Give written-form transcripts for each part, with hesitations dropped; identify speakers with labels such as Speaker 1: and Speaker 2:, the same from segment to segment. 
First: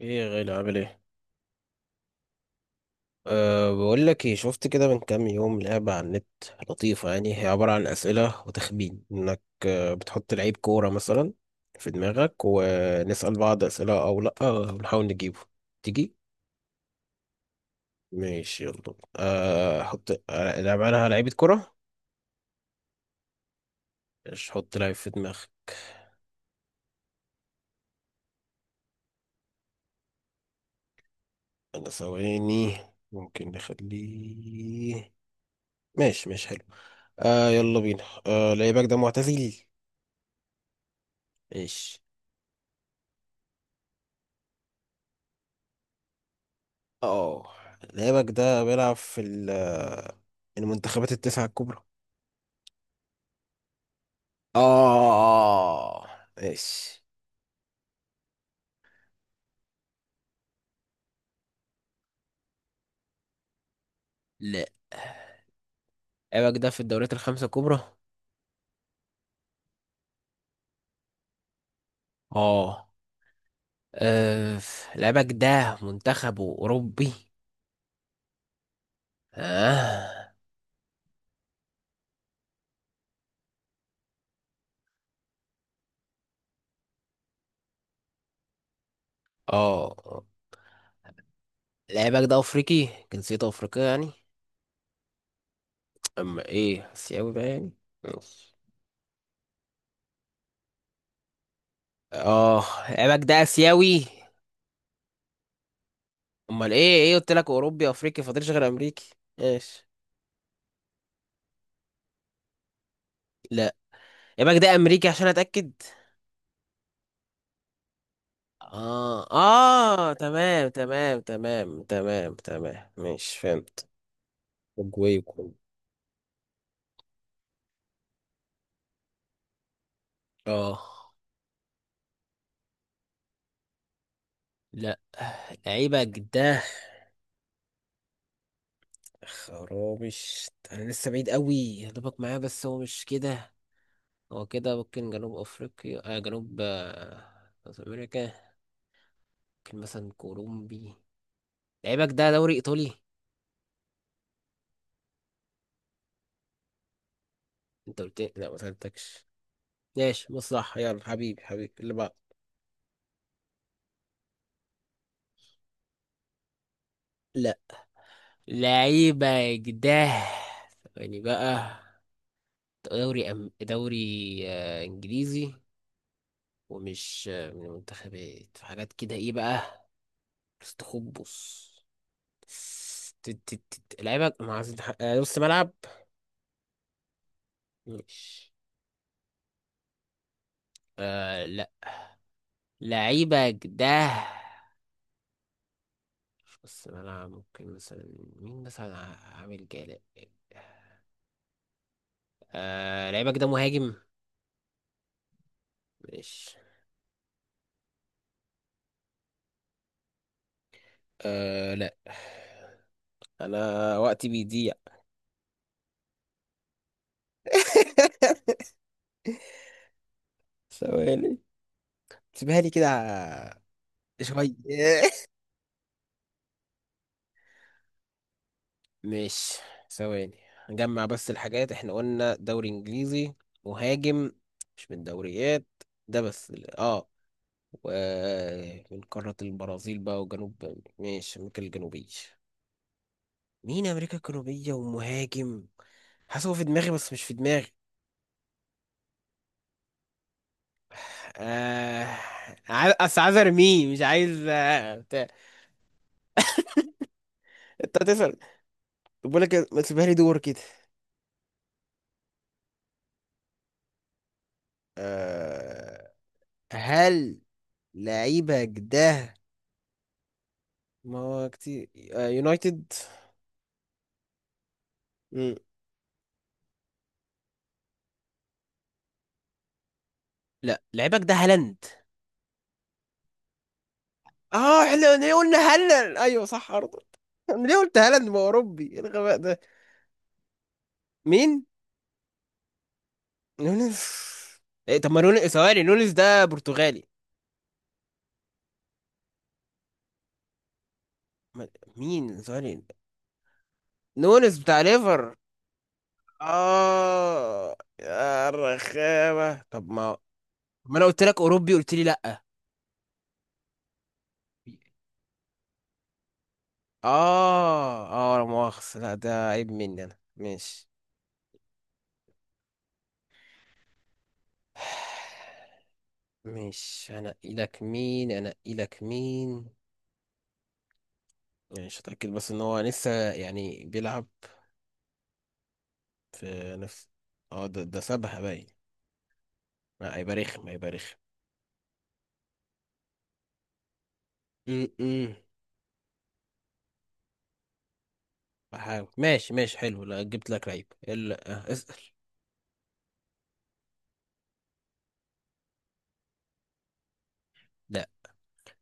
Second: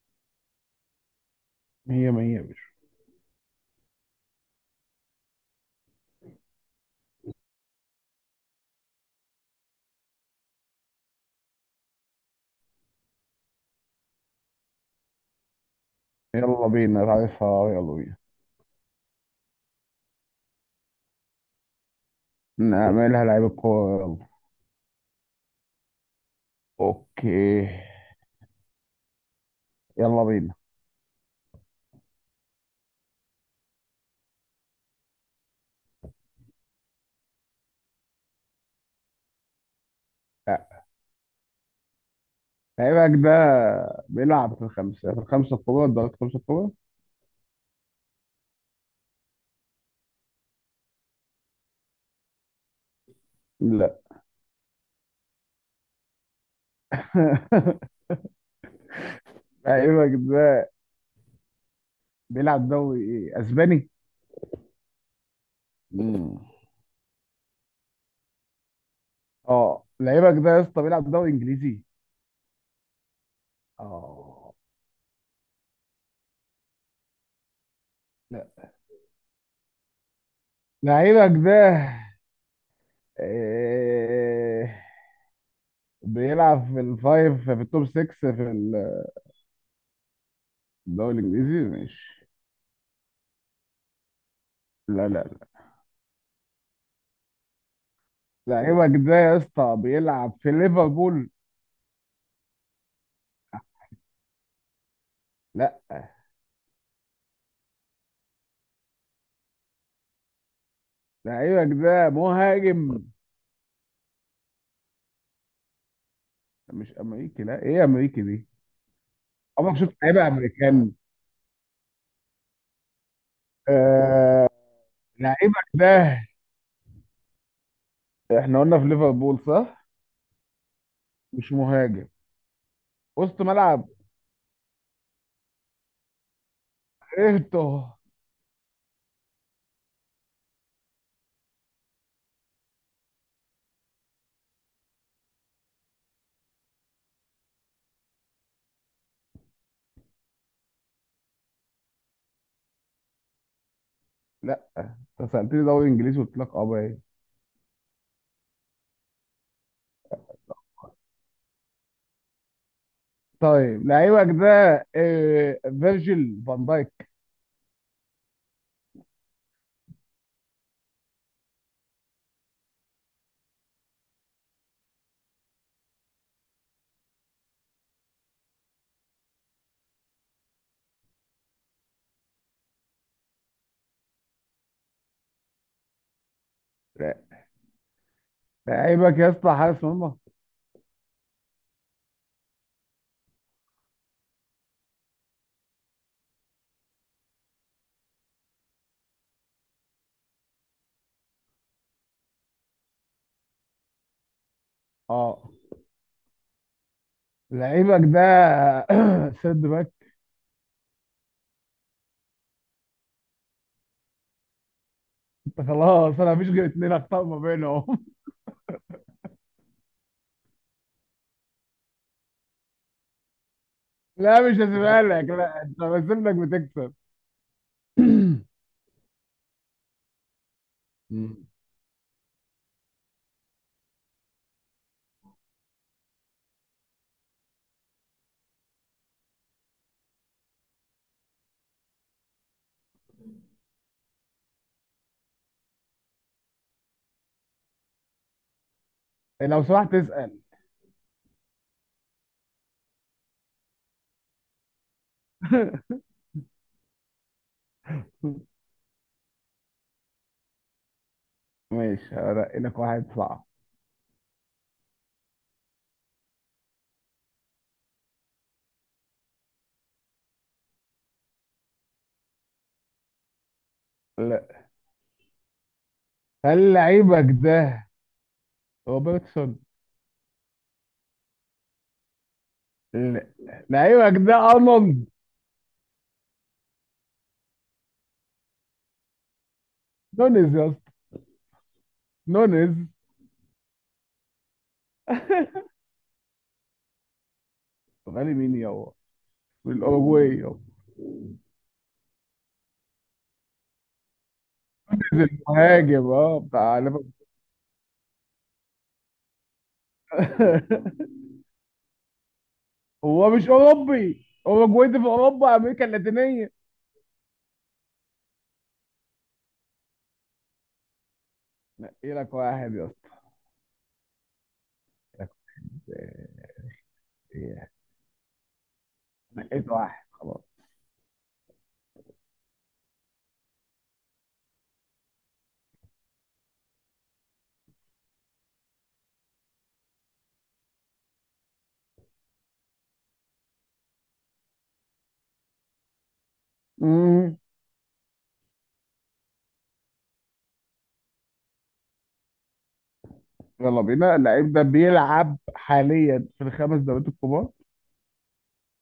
Speaker 1: ايه يا غالي، عامل ايه؟
Speaker 2: هي ما هي يا باشا.
Speaker 1: أه، بقول لك ايه، شفت كده من كام يوم لعبة على النت لطيفة، يعني هي عبارة عن أسئلة وتخمين انك بتحط لعيب كورة مثلا في دماغك ونسأل بعض أسئلة او لا ونحاول نجيبه. تيجي؟
Speaker 2: يلا بينا، عارفها، يلا بينا.
Speaker 1: ماشي يلا أه حط، نلعب عليها لعيبة كورة.
Speaker 2: نعملها لعيب الكورة، يلا.
Speaker 1: مش حط لعيب في دماغك.
Speaker 2: اوكي. يلا بينا.
Speaker 1: انا ثواني، ممكن نخليه. ماشي ماشي، حلو. أه يلا بينا. أه لعيبك ده معتزل؟
Speaker 2: لا،
Speaker 1: ماشي.
Speaker 2: لعيبك ده بيلعب في الخمسة الكبار، درجة الخمسة الكبار؟
Speaker 1: اه لعيبك ده بيلعب في المنتخبات التسعة الكبرى؟
Speaker 2: لا.
Speaker 1: اه، ماشي.
Speaker 2: لعيبك ده بيلعب دوري، ايه، اسباني؟
Speaker 1: لا
Speaker 2: مم.
Speaker 1: لعيبك ده في الدوريات الخمسة الكبرى؟
Speaker 2: اه، لعيبك ده يا اسطى بيلعب دوري انجليزي.
Speaker 1: اه.
Speaker 2: اه.
Speaker 1: آه، لعيبك ده منتخبه أوروبي؟
Speaker 2: لا.
Speaker 1: اه.
Speaker 2: لعيبك ده إيه... بيلعب في التوب 6 في
Speaker 1: اه
Speaker 2: الدوري الانجليزي،
Speaker 1: لعيبك
Speaker 2: ماشي.
Speaker 1: ده أفريقي، جنسيته أفريقية يعني؟
Speaker 2: لا، لا.
Speaker 1: أما إيه، آسيوي بقى يعني؟ ماشي.
Speaker 2: لعيبك ده يا اسطى بيلعب في ليفربول.
Speaker 1: اه لعيبك ده آسيوي؟
Speaker 2: لا.
Speaker 1: أمال إيه، قلت لك أوروبي أفريقي، فاضلش غير أمريكي. ماشي.
Speaker 2: لعيبك ده مهاجم؟
Speaker 1: لا يبقى ده امريكي عشان اتاكد.
Speaker 2: مش امريكي، لا، ايه امريكي دي؟
Speaker 1: اه
Speaker 2: عمرك شفت
Speaker 1: اه
Speaker 2: لعيبه
Speaker 1: تمام
Speaker 2: امريكان؟
Speaker 1: تمام تمام تمام تمام، ماشي فهمت.
Speaker 2: آه.
Speaker 1: اوروجواي وكولومبيا.
Speaker 2: لعيبك ده، احنا قلنا في ليفربول صح؟
Speaker 1: اه
Speaker 2: مش مهاجم، وسط ملعب؟
Speaker 1: لا، لعيبه ده
Speaker 2: ايرتو.
Speaker 1: خرابش، انا لسه بعيد قوي هضربك معاه، بس هو مش كده. هو كده ممكن جنوب افريقيا، جنوب، ساوث امريكا. ممكن مثلا كولومبي. لعيبك ده دوري ايطالي؟
Speaker 2: لا. انت سالتني دوري انجليزي، قلت لك اه، ايه؟
Speaker 1: انت قلت لي؟ لا ما سالتكش. ماشي مصلحة، يلا حبيبي حبيبي اللي بعد.
Speaker 2: طيب لعيبك ده فيرجيل فان دايك؟
Speaker 1: لا لعيبة جداه يعني بقى، دوري إنجليزي، ومش من المنتخبات، في حاجات كده إيه بقى؟ استخبص. ت- ت- ت- لعيبة ما عايز نص ملعب،
Speaker 2: لا.
Speaker 1: مش
Speaker 2: لعيبك يا اسطى حارس مرمى؟
Speaker 1: لا. لعيبة جداه مش نص ملعب، ممكن مثلا مين مثلا، عامل جالا. لعيبة جداه مهاجم،
Speaker 2: اه.
Speaker 1: مش
Speaker 2: لعيبك ده سيرد باك؟
Speaker 1: لا. أنا وقتي بيضيع.
Speaker 2: خلاص، انا مفيش غير اتنين اخطاء ما بينهم.
Speaker 1: ثواني، سيبها لي كده
Speaker 2: لا،
Speaker 1: شوية.
Speaker 2: مش هسيبها لك. لا، انت بسيب لك بتكسب.
Speaker 1: ماشي، ثواني، نجمع بس
Speaker 2: مم.
Speaker 1: الحاجات. احنا قلنا دوري انجليزي، مهاجم، مش من الدوريات ده، بس ومن قارة البرازيل بقى، وجنوب، ماشي امريكا الجنوبية. مين امريكا الجنوبية ومهاجم، حاسس هو في دماغي بس مش في دماغي.
Speaker 2: لو سمحت تسأل.
Speaker 1: آه عايز، اصل عايز ارميه، مش عايز بتاع. انت هتسأل. طب بقول لك ما تسيبها لي دور كده.
Speaker 2: ماشي، هرقي لك واحد صعب.
Speaker 1: آه، هل لعيبك ده، ما هو كتير، يونايتد؟
Speaker 2: لا.
Speaker 1: مم.
Speaker 2: هل لعيبك ده روبرتسون؟
Speaker 1: لا لعيبك ده هالاند.
Speaker 2: لا. لعيبك ده
Speaker 1: اه
Speaker 2: ارنولد؟
Speaker 1: احنا ليه قلنا هالاند، ايوه صح ارض. انا ليه قلت هالاند، ما هو اوروبي، ايه الغباء ده؟
Speaker 2: نونيز يا اسطى.
Speaker 1: مين؟
Speaker 2: نونيز.
Speaker 1: نونس؟ إيه طب ما نونس، ثواني، نونس ده برتغالي.
Speaker 2: غالي مين يابا؟ من الاوروجواي يابا.
Speaker 1: ما- مين؟ ثواني، نونس بتاع
Speaker 2: نونيز
Speaker 1: ليفر.
Speaker 2: المهاجم، اه، بتاع ليفربول.
Speaker 1: اه يا رخامه، طب ما انا قلت لك اوروبي قلت لي لا.
Speaker 2: هو مش اوروبي، اوروجواي دي في اوروبا؟ امريكا اللاتينيه.
Speaker 1: اه اه لا مؤاخذة، لا ده عيب مني انا، ماشي.
Speaker 2: نقي لك واحد يا...
Speaker 1: مش هنقي
Speaker 2: إيه،
Speaker 1: لك، مين هنقي لك، مين؟
Speaker 2: نقيت واحد خلاص.
Speaker 1: يعني مش هتأكد بس ان هو لسه يعني بيلعب في نفس. اه ده سابها باين، ما هيبقى رخم هيبقى رخم. م- م.
Speaker 2: مم.
Speaker 1: بحاول ماشي ماشي، حلو. لا جبت لك لعيب، لا اسأل.
Speaker 2: يلا بينا، اللعيب ده بيلعب حاليا في الخمس دوريات الكبار؟
Speaker 1: لا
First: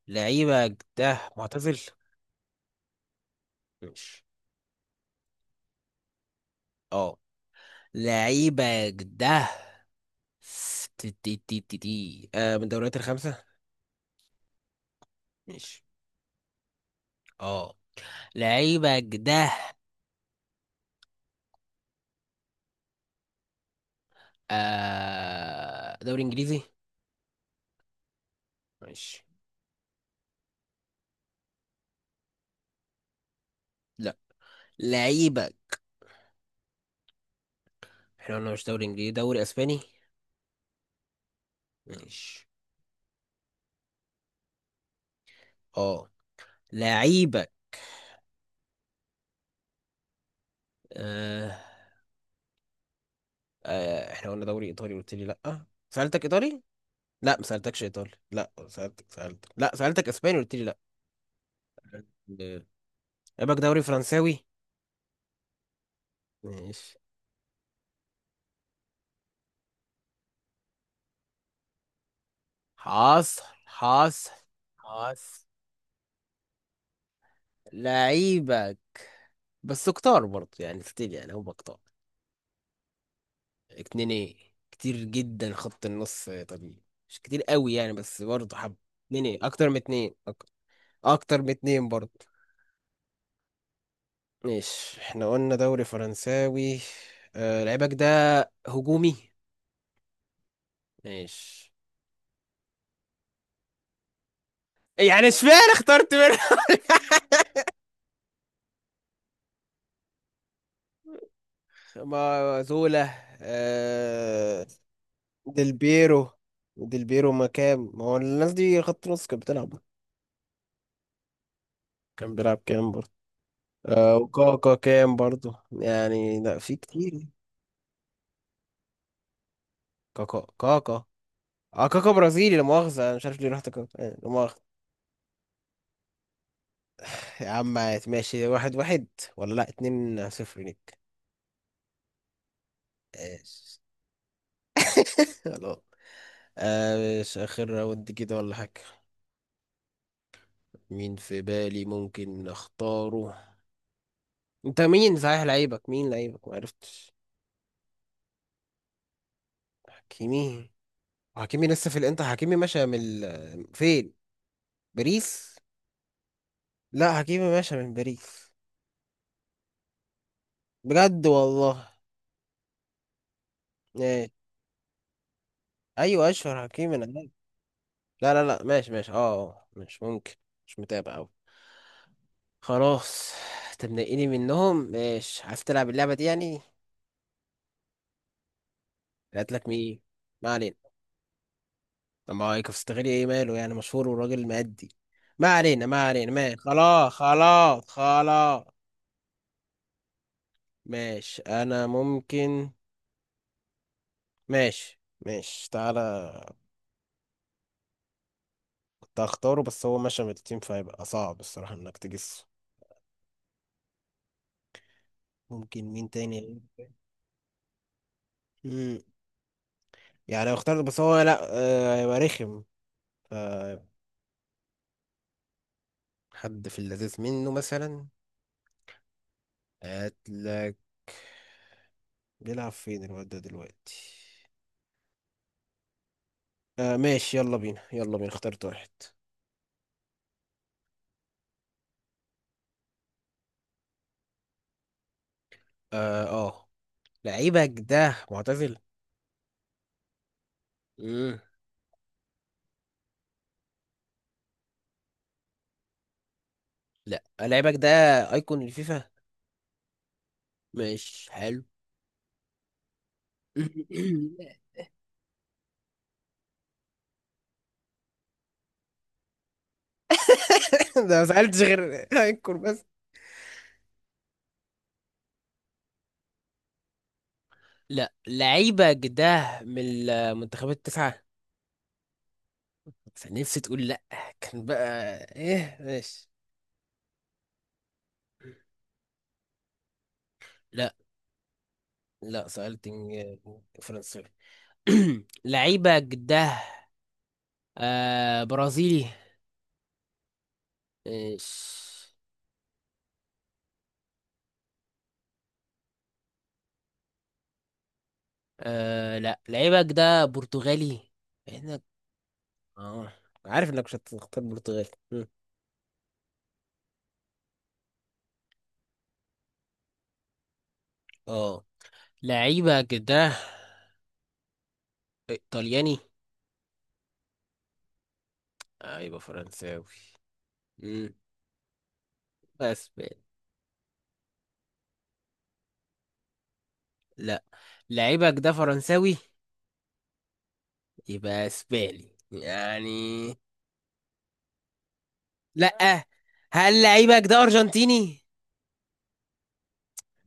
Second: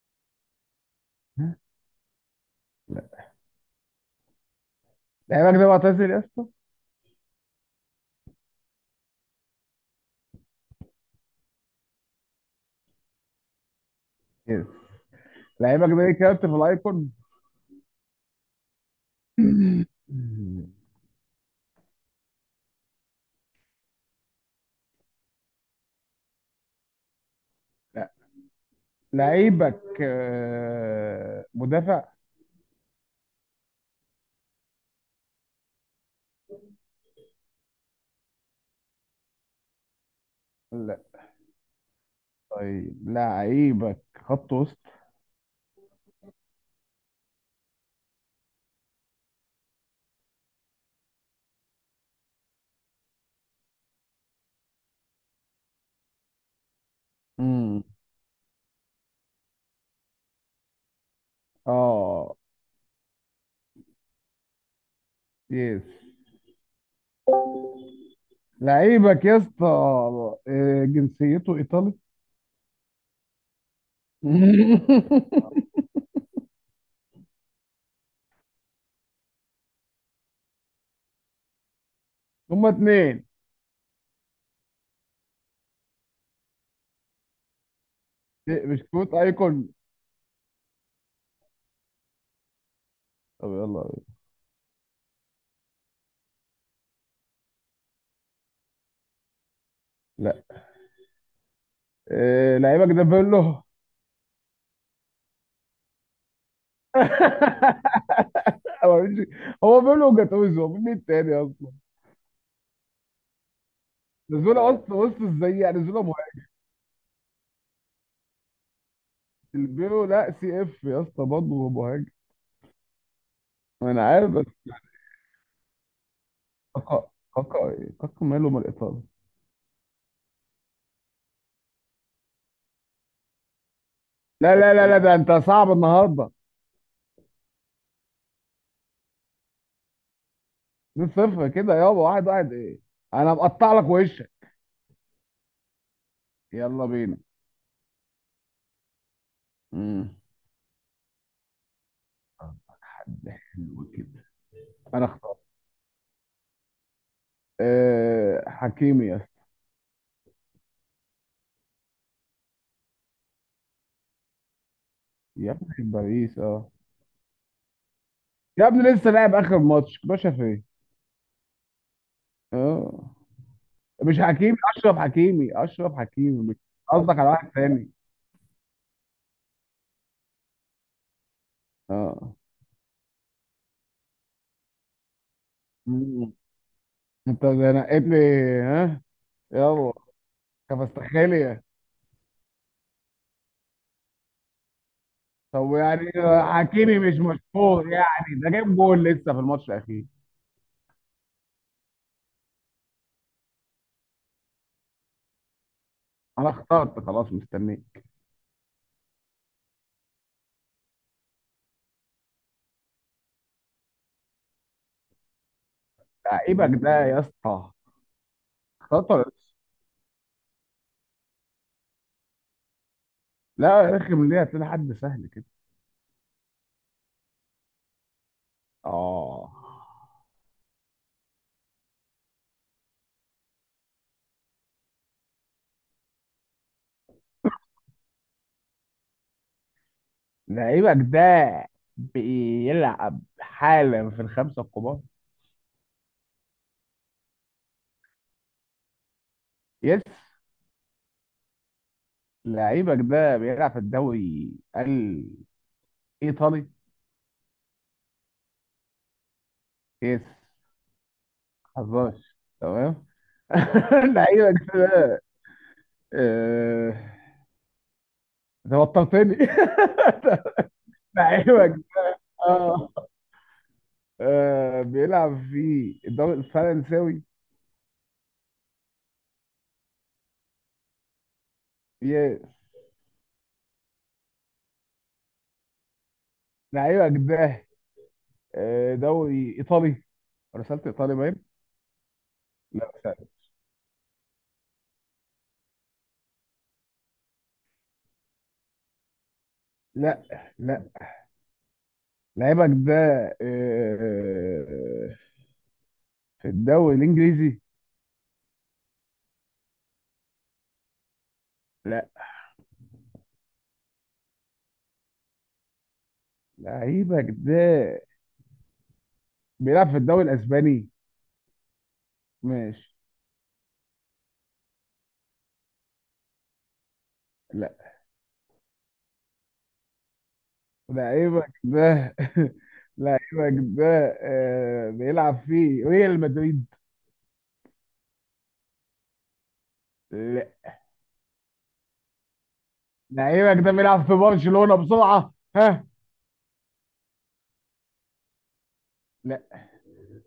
Speaker 1: لعيبك ده معتزل؟
Speaker 2: لا.
Speaker 1: مش
Speaker 2: لعيبك ده معتزل يا اسطى؟
Speaker 1: اه لعيبك ده تي تي تي تي تي. من الدوريات الخمسة؟
Speaker 2: يس.
Speaker 1: مش
Speaker 2: لعيبك ده كابتن في الايكون؟
Speaker 1: اه لعيبك ده
Speaker 2: مم.
Speaker 1: دوري انجليزي؟
Speaker 2: لا.
Speaker 1: ماشي.
Speaker 2: لعيبك مدافع؟
Speaker 1: لا لعيبك، احنا قلنا مش دوري انجليزي، دوري اسباني؟
Speaker 2: لا.
Speaker 1: ماشي.
Speaker 2: طيب لعيبك خط وسط؟
Speaker 1: اه لعيبك آه. احنا قلنا دوري ايطالي قلت لي لا، سألتك ايطالي؟ لا ما سألتكش
Speaker 2: امم،
Speaker 1: ايطالي، لا سألتك، لا سألتك اسباني قلت لي لا.
Speaker 2: اه.
Speaker 1: آه، لعيبك دوري فرنساوي؟
Speaker 2: يس.
Speaker 1: ماشي
Speaker 2: لعيبك يا اسطى جنسيته ايطالي.
Speaker 1: حاصل حاصل حاصل. لعيبك، بس كتار برضه يعني ستيل، يعني هم كتار.
Speaker 2: هما اتنين.
Speaker 1: اتنين ايه؟ كتير جدا خط النص طبيعي، مش كتير قوي يعني، بس برضه
Speaker 2: إيه،
Speaker 1: حب.
Speaker 2: بسكوت
Speaker 1: اتنين ايه؟ اكتر
Speaker 2: ايكون.
Speaker 1: من اتنين، اكتر من اتنين برضه.
Speaker 2: طب يلا.
Speaker 1: ماشي احنا قلنا دوري فرنساوي، آه لعيبك ده هجومي. ماشي.
Speaker 2: إيه، لعيبك ده بيرلو؟
Speaker 1: يعني اشمعنى اخترت منها؟
Speaker 2: هو مش- هو بيرلو وجاتوزو، هو مين التاني اصلا؟
Speaker 1: ما زولا؟
Speaker 2: نزوله،
Speaker 1: آه،
Speaker 2: آه. اصلا بص ازاي
Speaker 1: ديل
Speaker 2: يعني نزوله
Speaker 1: بيرو.
Speaker 2: مهاجم؟
Speaker 1: ديل بيرو، ما كام، ما هو الناس دي خط نص كانت بتلعب.
Speaker 2: البيرلو لا سي اف يا اسطى برضه هو مهاجم.
Speaker 1: كان بيلعب كام برضه.
Speaker 2: انا
Speaker 1: آه
Speaker 2: عارف بس.
Speaker 1: وكاكا كام برضه يعني، لا في
Speaker 2: كاكا.
Speaker 1: كتير.
Speaker 2: كاكا إيه؟ كاكا ماله من الايطالي؟
Speaker 1: كاكا. اه كاكا برازيلي، لا مؤاخذة، انا مش عارف ليه رحت كاكا، لا
Speaker 2: لا،
Speaker 1: مؤاخذة.
Speaker 2: لا، لا، لا، ده انت صعب النهارده.
Speaker 1: يا عم ماشي، 1-1. ولا لا، 2-0 ليك.
Speaker 2: 2 صفر كده يابا، واحد واحد ايه؟ انا مقطع
Speaker 1: ايش؟
Speaker 2: لك وشك.
Speaker 1: خلاص.
Speaker 2: يلا بينا.
Speaker 1: آه، مش اخر راوند كده ولا حاجة؟
Speaker 2: امم.
Speaker 1: مين في بالي ممكن
Speaker 2: حد
Speaker 1: اختاره؟
Speaker 2: حلو كده.
Speaker 1: انت
Speaker 2: انا
Speaker 1: مين
Speaker 2: اختار.
Speaker 1: صحيح، لعيبك مين، لعيبك ما عرفتش.
Speaker 2: أه، حكيمي يا اسطى.
Speaker 1: حكيمي؟ حكيمي لسه في الانتر، حكيمي ماشي من فين؟
Speaker 2: يا
Speaker 1: باريس؟
Speaker 2: ابني في باريس، اه.
Speaker 1: لا حكيمي ماشي من باريس.
Speaker 2: يا ابني لسه لاعب اخر ماتش، باشا، فين؟
Speaker 1: بجد والله.
Speaker 2: اه. مش
Speaker 1: آه،
Speaker 2: حكيمي، اشرف حكيمي، اشرف
Speaker 1: ايوه
Speaker 2: حكيمي مش...
Speaker 1: اشهر حكيمي انا.
Speaker 2: قصدك
Speaker 1: لا
Speaker 2: على واحد تاني؟
Speaker 1: لا لا، ماشي ماشي، اه مش ممكن، مش متابع أوي.
Speaker 2: اه.
Speaker 1: خلاص. تبنقيني منهم؟ ماشي، عايز تلعب اللعبة دي
Speaker 2: مم.
Speaker 1: يعني.
Speaker 2: انت ده نقيت لي؟ ها؟
Speaker 1: لقيت لك
Speaker 2: يلا.
Speaker 1: مين؟ ما علينا.
Speaker 2: كفاستخيليا.
Speaker 1: طب ما هو كفتغيري، ايه ماله يعني، مشهور وراجل مأدي. ما
Speaker 2: طب
Speaker 1: علينا ما
Speaker 2: يعني
Speaker 1: علينا، ماشي
Speaker 2: حكيمي
Speaker 1: خلاص
Speaker 2: مش
Speaker 1: خلاص
Speaker 2: مشهور؟ يعني ده
Speaker 1: خلاص.
Speaker 2: جايب جول لسه في الماتش الاخير.
Speaker 1: ماشي انا ممكن. ماشي، ماشي تعالى.
Speaker 2: انا اخترت خلاص، مستنيك.
Speaker 1: كنت هختاره بس هو مشى من التيم، فهيبقى صعب الصراحة انك تجس. ممكن مين تاني؟
Speaker 2: لعيبك ده يا اسطى.
Speaker 1: مم.
Speaker 2: اخترت ولا لسه؟
Speaker 1: يعني اختار بس هو لا، هيبقى رخم.
Speaker 2: لا، رخم ليه؟ هتلاقي حد سهل كده.
Speaker 1: حد في اللذيذ منه مثلا.
Speaker 2: اه.
Speaker 1: هاتلك. بيلعب فين الواد ده دلوقتي؟ آه ماشي، يلا بينا يلا بينا، اخترت واحد.
Speaker 2: لعيبك ده بيلعب حالا في الخمسه الكبار؟
Speaker 1: اه. اه لعيبك ده معتزل؟
Speaker 2: يس.
Speaker 1: مم.
Speaker 2: لعيبك ده بيلعب في الدوري الإيطالي؟
Speaker 1: لا لعيبك ده ايكون الفيفا.
Speaker 2: يس.
Speaker 1: ماشي حلو.
Speaker 2: حظاش. تمام. لعيبك ده. آه، توترتني.
Speaker 1: ده ما سألتش
Speaker 2: لعيبك
Speaker 1: غير ايكون بس.
Speaker 2: اه بيلعب في الدوري الفرنساوي؟
Speaker 1: لا لعيبك ده من المنتخبات التسعة،
Speaker 2: يس.
Speaker 1: بس أنا نفسي تقول لا كان، بقى ايه، ماشي.
Speaker 2: لعيبك ده دوري إيطالي، رسالة
Speaker 1: لا
Speaker 2: إيطالي باين.
Speaker 1: لا،
Speaker 2: لا، مش عارف.
Speaker 1: فرنسا. لعيبة جده آه برازيلي؟
Speaker 2: لا. لا.
Speaker 1: إيش.
Speaker 2: لعيبك ده آه، في الدوري الإنجليزي؟
Speaker 1: آه لا لعيبة جده برتغالي، احنا
Speaker 2: لا.
Speaker 1: اه عارف انك مش هتختار برتغالي. مم.
Speaker 2: لعيبك ده بيلعب في الدوري الاسباني؟
Speaker 1: اه لعيبة
Speaker 2: ماشي.
Speaker 1: جده ايطالياني؟
Speaker 2: لا.
Speaker 1: آه يبقى فرنساوي. مم.
Speaker 2: لعيبك ده.
Speaker 1: يبقى اسباني.
Speaker 2: لعيبك ده بيلعب في ريال مدريد؟
Speaker 1: لا لعيبة جده فرنساوي،
Speaker 2: لا.
Speaker 1: يبقى اسباني يعني.
Speaker 2: لعيبك ده بيلعب في برشلونة، بسرعة، ها؟
Speaker 1: لا. هل لعيبك ده ارجنتيني؟
Speaker 2: لا.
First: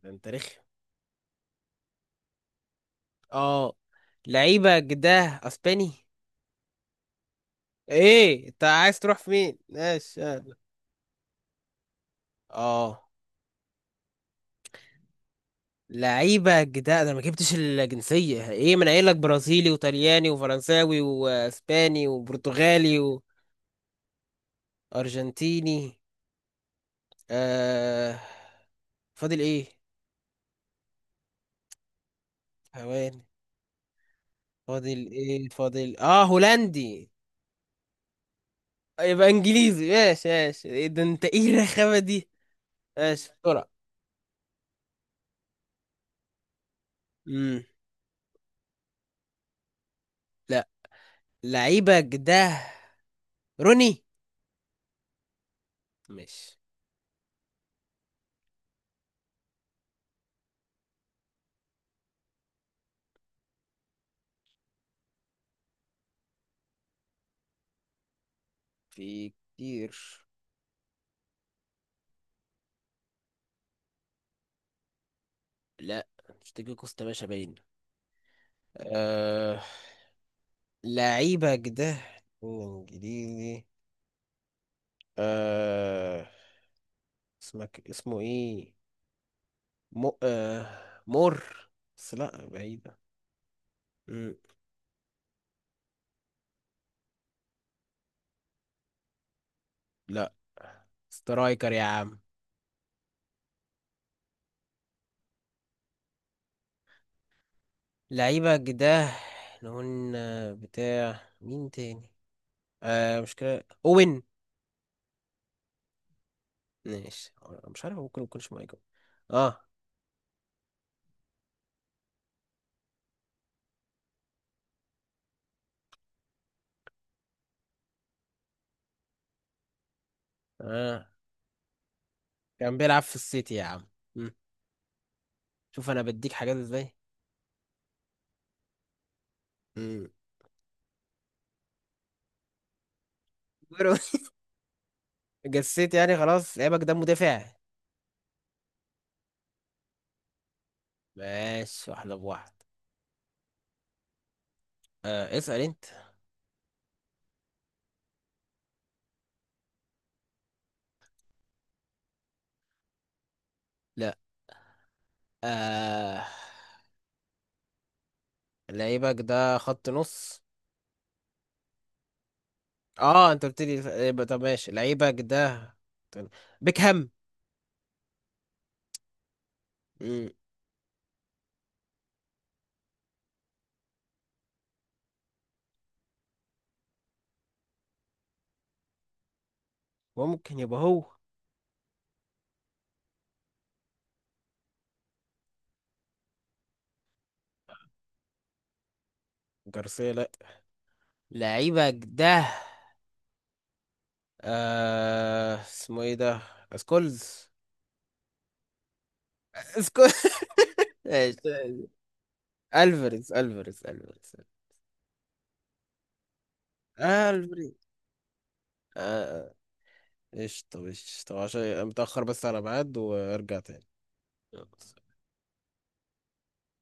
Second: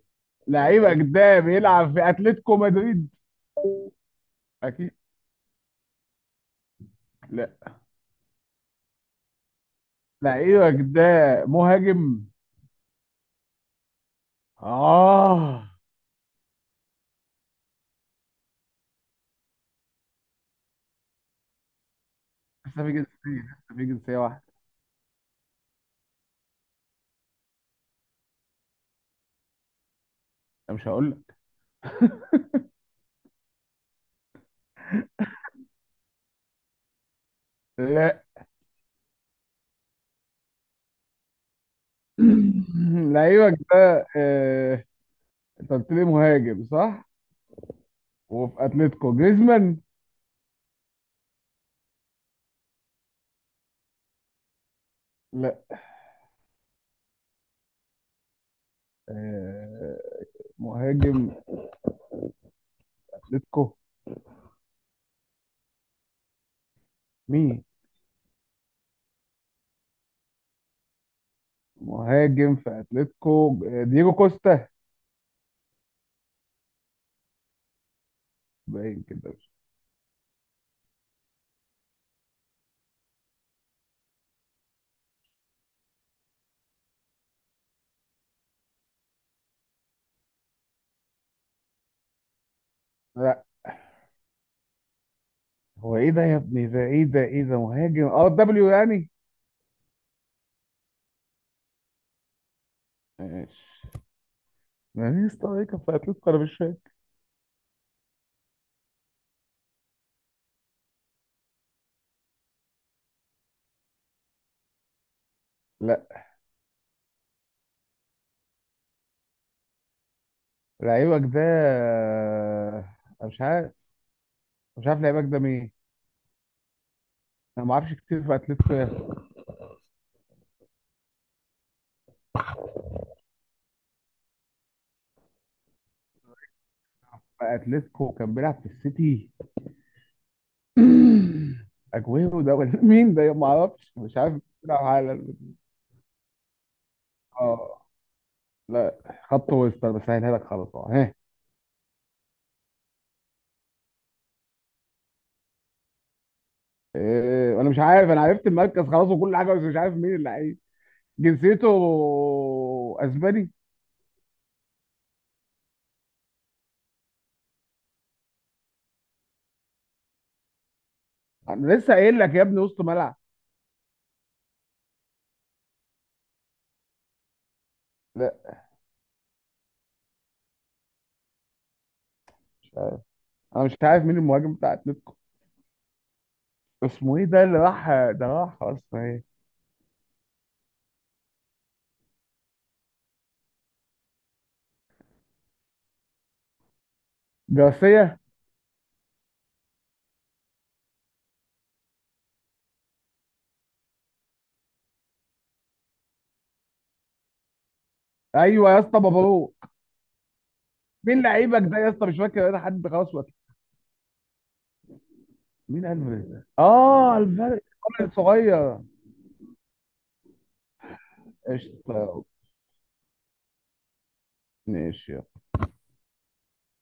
Speaker 1: ده انت رخم.
Speaker 2: لعيبك ده بيلعب في اتلتيكو مدريد؟
Speaker 1: اه لعيبك
Speaker 2: اكيد.
Speaker 1: ده اسباني.
Speaker 2: لا.
Speaker 1: ايه انت عايز تروح فين، ماشي يلا.
Speaker 2: لعيبك ده مهاجم؟
Speaker 1: اه
Speaker 2: اه.
Speaker 1: لعيبة جداد، انا ما جبتش الجنسية، ايه من قايل لك برازيلي وطلياني وفرنساوي واسباني
Speaker 2: لسه في
Speaker 1: وبرتغالي
Speaker 2: جنسية لسه في جنسية واحدة.
Speaker 1: وارجنتيني. آه فاضل ايه؟
Speaker 2: أنا مش هقول لك.
Speaker 1: ثواني، فاضل ايه، فاضل اه هولندي؟
Speaker 2: لا.
Speaker 1: يبقى انجليزي، ماشي ماشي إيه ده، انت ايه الرخامة دي؟ ماشي
Speaker 2: لعيبك
Speaker 1: بسرعة.
Speaker 2: ده انت قلت لي مهاجم، صح؟
Speaker 1: امم.
Speaker 2: وفي اتلتيكو جريزمان؟
Speaker 1: لا لعيبة جداد روني.
Speaker 2: لا.
Speaker 1: ماشي.
Speaker 2: آه، مهاجم اتلتيكو مين؟
Speaker 1: في كتير.
Speaker 2: مهاجم في اتلتيكو دييجو كوستا؟
Speaker 1: لا مش تيجي كوستا، باشا باين.
Speaker 2: باين كده.
Speaker 1: آه... لعيبك ده انجليزي. آه... اسمك، اسمه ايه، مر، بس لا بعيدة.
Speaker 2: لا.
Speaker 1: مم.
Speaker 2: هو ايه ده يا ابني، ده ايه، ده ايه، ده مهاجم، اه دبليو يعني؟
Speaker 1: لا سترايكر يا عم.
Speaker 2: ماشي. ما مين سترايكر في اتلتيكو، انا مش فاهم.
Speaker 1: لعيبك ده، احنا قلنا بتاع مين تاني؟ آه مش كده اوين.
Speaker 2: لا.
Speaker 1: ماشي مش عارف، ممكن يكونش مايكل. اه.
Speaker 2: لعيبك ده، أنا مش عارف. مش عارف لعيبك ده مين. انا ما اعرفش كتير في اتلتيكو يا أخي.
Speaker 1: اه كان بيلعب في السيتي يا عم. مم. شوف انا بديك حاجات ازاي.
Speaker 2: في اتلتيكو كان بيلعب في السيتي؟
Speaker 1: مم.
Speaker 2: اجويرو ده، ولا مين ده؟ ما اعرفش، مش عارف بيلعب على...
Speaker 1: جسيت يعني خلاص. لعيبك ده مدافع؟
Speaker 2: اه. لا. خط وسط، بسهلها لك خلاص، اهو ها.
Speaker 1: ماشي واحدة بواحد. آه اسأل انت.
Speaker 2: إيه، انا مش عارف، انا عرفت المركز خلاص وكل حاجه بس مش عارف مين اللعيب. جنسيته اسباني؟
Speaker 1: لا. آه لعيبك ده خط نص.
Speaker 2: انا لسه قايل لك يا ابني، وسط ملعب.
Speaker 1: اه انت قلت لي، يبقى طب ماشي. لعيبك ده بيكهام؟
Speaker 2: لا.
Speaker 1: مم،
Speaker 2: انا مش عارف مين المهاجم بتاع اتلتيكو. اسمه ايه ده؟ اللي راح ده، راح اصلا ايه؟
Speaker 1: ممكن يبقى هو.
Speaker 2: جارسيا؟
Speaker 1: جارسيا؟ لا. لعيبك ده، اسمه ايه ده، سكولز؟
Speaker 2: ايوه يا اسطى بابالو.
Speaker 1: سكولز.
Speaker 2: مين لعيبك ده
Speaker 1: ماشي.
Speaker 2: يا اسطى؟ مش فاكر انا حد، خلاص
Speaker 1: الفاريز،
Speaker 2: وقت.
Speaker 1: الفاريز، الفاريز،
Speaker 2: مين الفاريز ده؟ اه، الفاريز
Speaker 1: الفاريز.
Speaker 2: الصغير.
Speaker 1: قشطة قشطة، عشان
Speaker 2: قشطه.
Speaker 1: متأخر بس على ميعاد، وارجع تاني. يلا.
Speaker 2: ماشي.